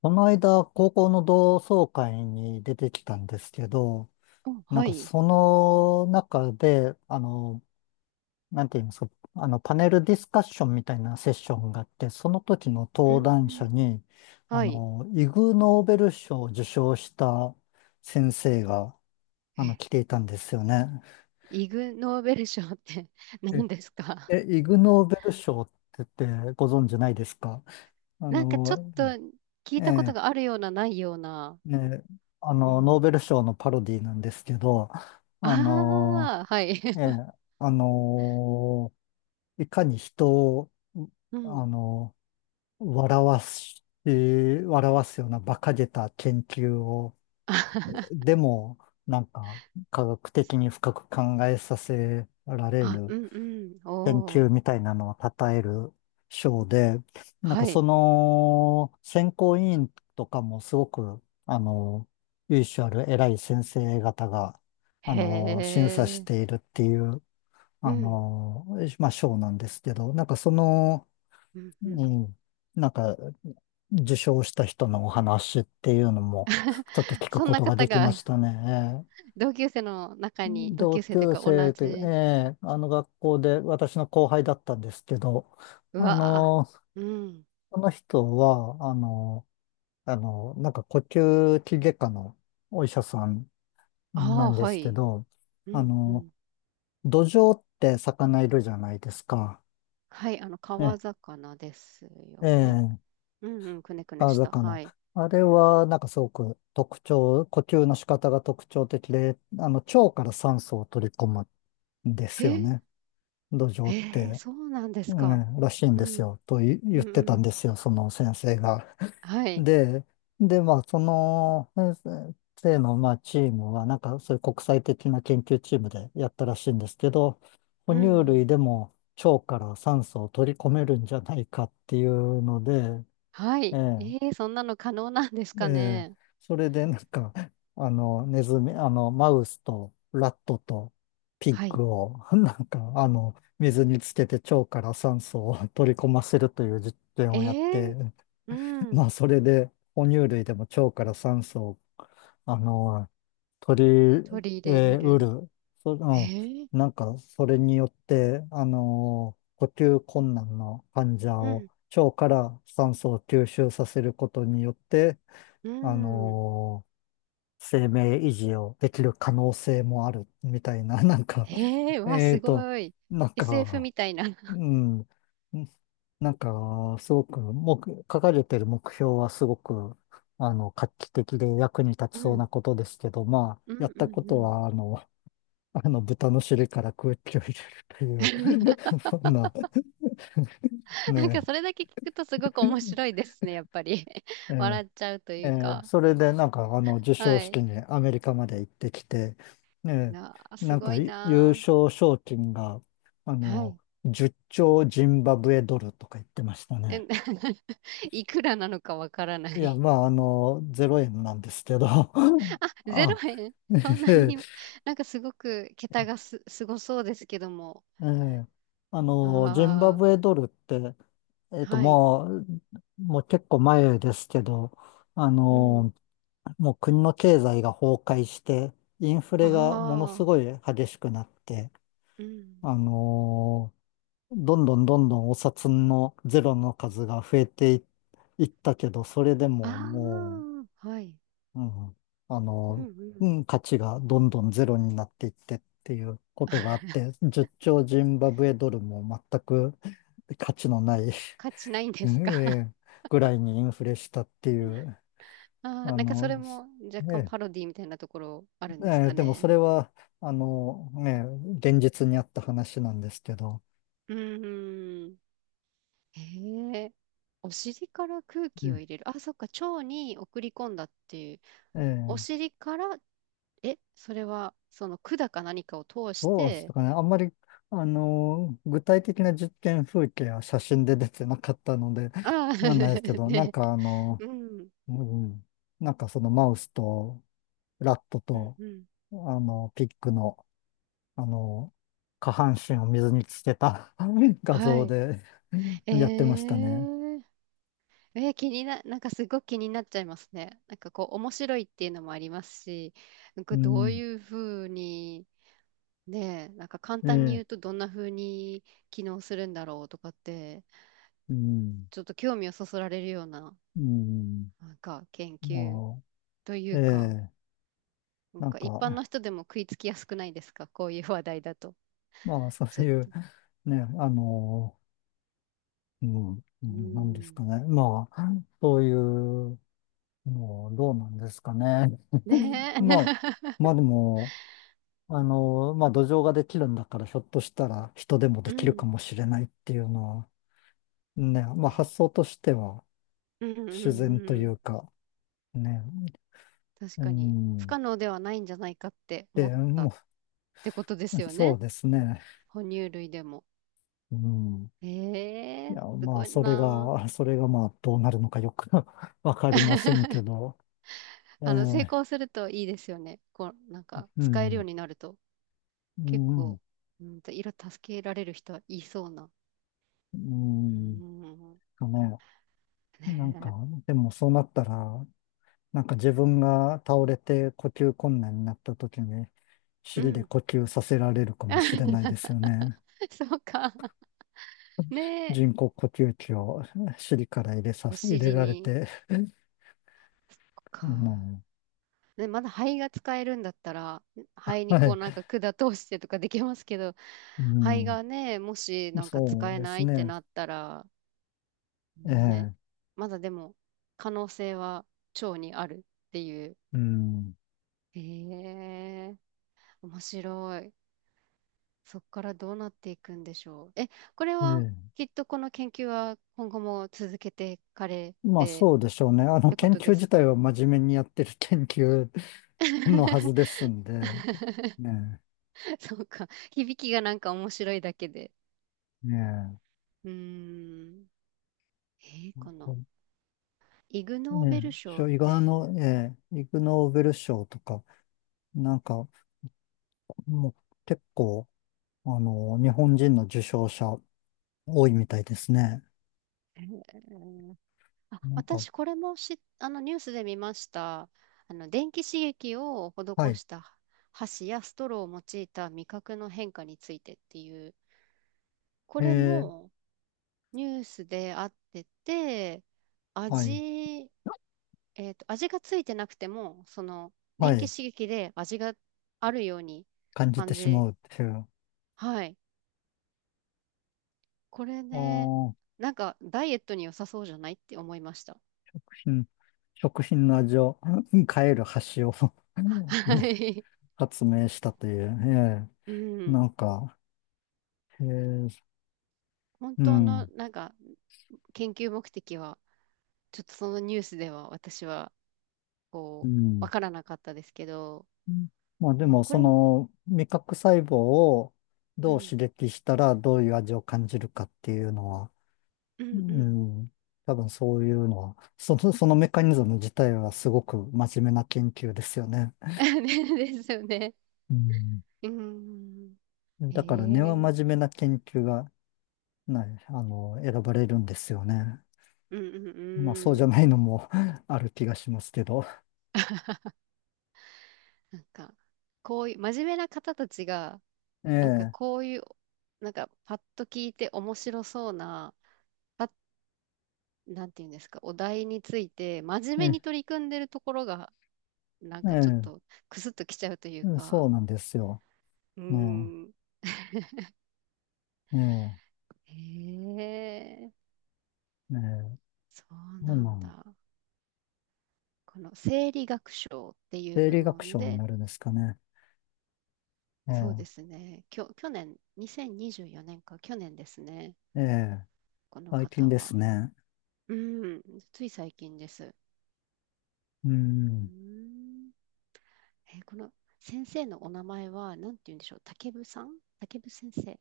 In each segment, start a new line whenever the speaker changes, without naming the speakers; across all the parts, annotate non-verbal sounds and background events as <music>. この間、高校の同窓会に出てきたんですけど、
お、
なん
は
か
い。
その中で、なんて言いますか、パネルディスカッションみたいなセッションがあって、その時の
うん
登
う
壇者
ん、
に、
はい。
イグ・ノーベル賞を受賞した先生が、
え
来ていたんですよね。
イグ・ノーベル賞って <laughs>
え、
何ですか？
イグ・ノーベル賞って言ってご存知ないですか。あ
なんかちょっ
の、
と聞
え
いたこと
え
があるような、ないような。
ね、
う
ノー
ん。
ベル賞のパロディなんですけど、あの、
ああ、はい。
ええ、
<laughs>
あの、いかに人を、
う
あ
ん。
の、笑わすような馬鹿げた研究を、
<laughs>
でも、なんか、科学的に深く考えさせられ
あ、
る
うんうん。
研
お
究
ー、
みたいなのを称える賞で、なん
は
かそ
い。
の選考委員とかもすごく、由緒ある偉い先生方が、
へ
審査し
え。
ているっていう、
う
あ
ん。
の、まあ、賞なんですけど、なんかその、
うんう
う
ん。
ん、なんか、受賞した人のお話っていうのも、ちょっと聞く
そん
こ
な
とが
方
でき
が
まし
<laughs>
たね。
同級生の中に、同
同
級生という
級
か同
生という、え
じ。
えあの学校で私の後輩だったんですけど、
う
あ
わあ。
の、
うん。
その人は、なんか呼吸器外科のお医者さん
あ
な
あ、
んで
は
すけ
い。
ど、
う
あ
んう
の、
ん。
土壌って魚いるじゃないですか。
はい。
え
川
え、
魚です
え
よね。
え、
うんうん、くねくね
川
した。は
魚。
い。
あれは、なんかすごく呼吸の仕方が特徴的で、腸から酸素を取り込むんで
へ
すよ
え、
ね。土壌っ
へえ、
て。
そうなんです
え
か。
えらしいん
う
です
ん、
よ、言
う
っ
ん、う
てたん
ん。
ですよ、その先生が。
はい。
で、で、まあ、その先生の、まあ、チームは、なんか、そういう国際的な研究チームでやったらしいんですけど、哺
う
乳
ん。
類でも腸から酸素を取り込めるんじゃないかっていうので、
は
え
い。
え
ええ、そんなの可能なんです
え
か
え、
ね？
それでなんか、<laughs> ネズミ、マウスとラットとピッ
はい。
グを、<laughs> なんか、水につけて腸から酸素を取り込ませるという実験
え
をやっ
え、
て、
う
<laughs> ま
ん。
あ、それで、哺乳類でも腸から酸素を、あの、取り、
取り入れ
え
れ
ー、う
る。
る。そ、
へえ、
うん、なんか、それによって、呼吸困難の患者
う
を
ん、
腸から酸素を吸収させることによって、
う
あ
ん。
の生命維持をできる可能性もあるみたいな、<laughs> なんか、
へえ、わ、
えっ
す
と、
ごい。
なん
SF
か、
みたいな。
うん、すごく、もう、書かれてる目標はすごく、画期的で役に立ち
う
そう
ん、
なことですけど、まあ、
う
や
ん、
っ
う
た
ん、
こ
う
と
ん。
は、豚の尻から空気を入れるという、
<laughs>
<laughs> そんな、
なんか
ね
それだけ聞くとすごく面白いですね、やっぱり。<laughs>
え、
笑っちゃうというか。
それでなんか授賞
はい。
式にアメリカまで行ってきて、ね
なあ、す
なん
ご
か
い
い優
な
勝賞金があ
あ。は
の
い。
10兆ジンバブエドルとか言ってました
え、
ね。
<laughs> いくらなのかわからな
いや、
い。
まあゼロ円なんですけど <laughs>
<laughs> ゼロ
あ、
円
<laughs>
<laughs> そんな
え
に、<laughs> なんかすごく桁がすごそうですけども。
えジンバ
あ
ブエドルって、
あ、はい。
もう、もう結構前ですけど、あ
うん。
のもう国の経済が崩壊して、インフ
あ
レがものす
あ、
ごい激しくなって、
うん。
あのーどんどんどんどんお札のゼロの数が増えてい、いったけど、それでも
あ
も
あ、はい。
う、うん、あ
うん
の
う
う
ん。
ん、価値がどんどんゼロになっていってっていうことがあっ
<laughs>
て、10兆ジンバブエドルも全く <laughs> 価値のない
価値ないん
<laughs>
で
え
すか？
えぐらいにインフレしたってい
<laughs>
う、
ああ、
あ
なんかそれ
の、
も若干
え
パロ
え
ディみたいなところあるん
え
です
え
か
でもそ
ね？
れは、ね、現実にあった話なんですけど、
うんうん。へえ。お尻から空
う
気を
ん
入れる。あ、そっか。腸に送り込んだっていう。お
ええ
尻から、それは、その管か何かを通し
どうです
て。
かね。あんまり、具体的な実験風景は写真で出てなかったので、
ああ、
わかんないですけ
<laughs>
ど、なん
ね、
か
うん、
うん、なんかそのマウスとラット
うん、
と、
うん。
ピッグの、あの、下半身を水につけた <laughs> 画
は
像
い。
で
え
やってましたね。
ー、えー気にな、なんかすごく気になっちゃいますね。なんかこう、面白いっていうのもありますし、なん
う
かどうい
ん、
うふうに、ねえ、なんか簡単に
え
言う
え
とどんなふうに機能するんだろうとかって、
うん、
ちょっと興味をそそられるような、
うん、
なんか研
ま
究とい
あえ
うか、
え、
なん
なん
か一般
か、
の人でも食いつきやすくないですか？こういう話題だと。
まあ、そ
ち
う
ょっ
い
と。
う、
う
ね、うん、う
ー
んなんですか
ん。
ね。まあ、そういうの、どうなんですかね。<laughs>
ね
まあ、
え。<laughs>
まあでも、まあ、土壌ができるんだから、ひょっとしたら人でも
う
できるか
ん。
もしれないっていうのは、ね、まあ、発想としては
うんうんう
自然
ん
と
う
い
ん。
うか、ね、
確
う
かに。不
ん、
可能ではないんじゃないかって思っ
で、
たっ
も
てことで
う、
すよ
そ
ね。
うですね。
哺乳類でも。
うん
え
い
え、
や、
す
まあ、
ごい
それ
な
が、<laughs> それがまあ、どうなるのかよく <laughs> わか
あ。
りませんけ
<laughs>
ど、え
成
え
功するといいですよね。こう、なんか、
う
使えるよう
ん、
になると。
う
結構、
ん、
色助けられる人はいそうな。
う
うー
ん、
ん。
とね、なんか、
ね
でもそうなったら、なんか自分が倒れて呼吸困難になった時に、
え。う
尻で
ん。
呼吸させられるかもしれないですよ
<laughs>
ね。
そうか。ねえ。
人工呼吸器を <laughs> 尻から
お
入れ
尻
られ
に。
て、<laughs>
そっ
う
か。
ん、
ね、まだ肺が使えるんだったら、肺に
は
こう
い、
なんか管通してとかできますけど、肺
う
がね、もし
ん、
なんか
そ
使
う
え
です
ないって
ね、
なったら、ね、
ええ
まだでも可能性は腸にあるっていう。
うん、
へえ、面白い。そこからどうなっていくんでしょう。え、これは
ええ
きっとこの研究は今後も続けていかれ
まあ
て
そうでしょうね。あ
っ
の
てこ
研
と
究
で
自
す
体
か？
は真面目にやってる研究のはずですんで、
<laughs>
ね
そうか。響きがなんか面白いだけで。
え、ね
うーん。えこのイグ・
え、
ノ
ね
ーベル
え、
賞っ
伊賀
て、
の、ええ、イグノーベル賞とか、なんかもう結構、日本人の受賞者多いみたいですね。
えーあ、
なんか、
私これもし、あのニュースで見ました。電気刺激を
は
施
い、
した箸やストローを用いた味覚の変化についてっていう、こ
え
れ
え、
もニュースであってて、
はい、
味、えっと、味がついてなくても、
は
電気
い、
刺激で味があるように
感じて
感
し
じ、
まうっていう、
はい。これ
あ
ね、
ー
なんか、ダイエットに良さそうじゃないって思いました。
うん食品の味を変える箸を <laughs>
はい。
発明したという、え
う
えな
ん。
んか、へえ
本
う
当の、
ん、
なんか、研究目的は、ちょっとそのニュースでは私は、
う
こう、わ
ん。
からなかったですけど、
まあで
ね、
も、
こ
そ
れも、
の、味覚細胞を
う
どう
ん、
刺激したらどういう味を感じるかっていうのは、
う
う
ん、うん。
ん、多分そういうのは、そのメカニズム自体はすごく真面目な研究ですよね。
<laughs> ねですよね。
うん。
うん。へ
だから根は
え。
真面目な研究が、ね、選ばれるんですよね。
うんうん
まあそうじ
う
ゃ
ん。
ないのも <laughs> ある気がしますけど。
なんか、こういう、真面目な方たちが、
え
なんか
え、
こういう、なんかパッと聞いて面白そうな、パなんていうんですか、お題について、真面
え
目に
え、
取り組んでるところが、なん
え
かちょっ
え、
と、くすっときちゃうという
そ
か、
うなんですよ。
う
ねえ
ん。
ええ、
へえ、
ええ、
そう
な
な
んな
ん
ん
だ。この生理学賞っていう
生
部
理学
門
賞に
で、
なるんですかね。
そうで
え
すね、去年、2024年か、去年ですね、
え、ええ、
この
最近
方
です
は。
ね。
うん、つい最近です。う
う
ー
ん。
ん。この先生のお名前は何て言うんでしょう、竹部先生っ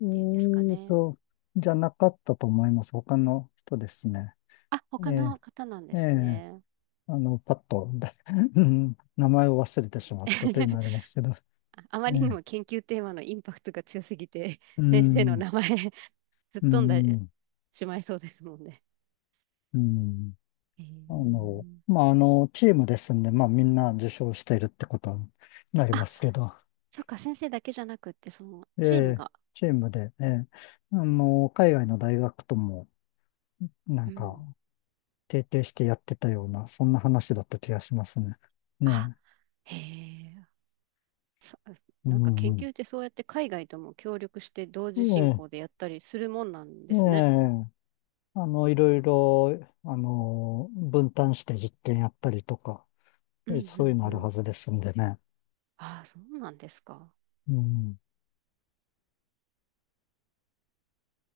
え
ていうんですか
ー
ね。
と、じゃなかったと思います。他の人ですね。
あ、
え
他
え、
の方なんで
え
す
え、
ね。
パッと、<laughs> うん名前を忘れてしまったというの
<laughs>
はありますけど。
ああま
え
りにも
え、
研究テーマのインパクトが強すぎて、
う
<laughs> 先生の
ん、
名前吹っ
う
飛んで
ん、
しまいそうですもんね。
うん。
へー、
まあ、チームですんで、まあ、みんな受賞しているってことになり
あ、
ますけど。
そっか、先生だけじゃなくって、その
え
チーム
え、
が。
チームで、ええ、海外の大学とも、な
う
んか、
ん。
提携してやってたような、そんな話だった気がしますね。
あ、
ねえ。
へえ、さ
う
なんか研
ん、う
究ってそうやって海外とも協力して同時進
ん。
行でやったりするもんなん
え
で
え、え
すね。
え、いろい
う
ろ、分担して実験やったりとか、
んう
そういう
ん
のあ
う
る
ん。
はずですんでね。
ああ、そうなんですか。
うん。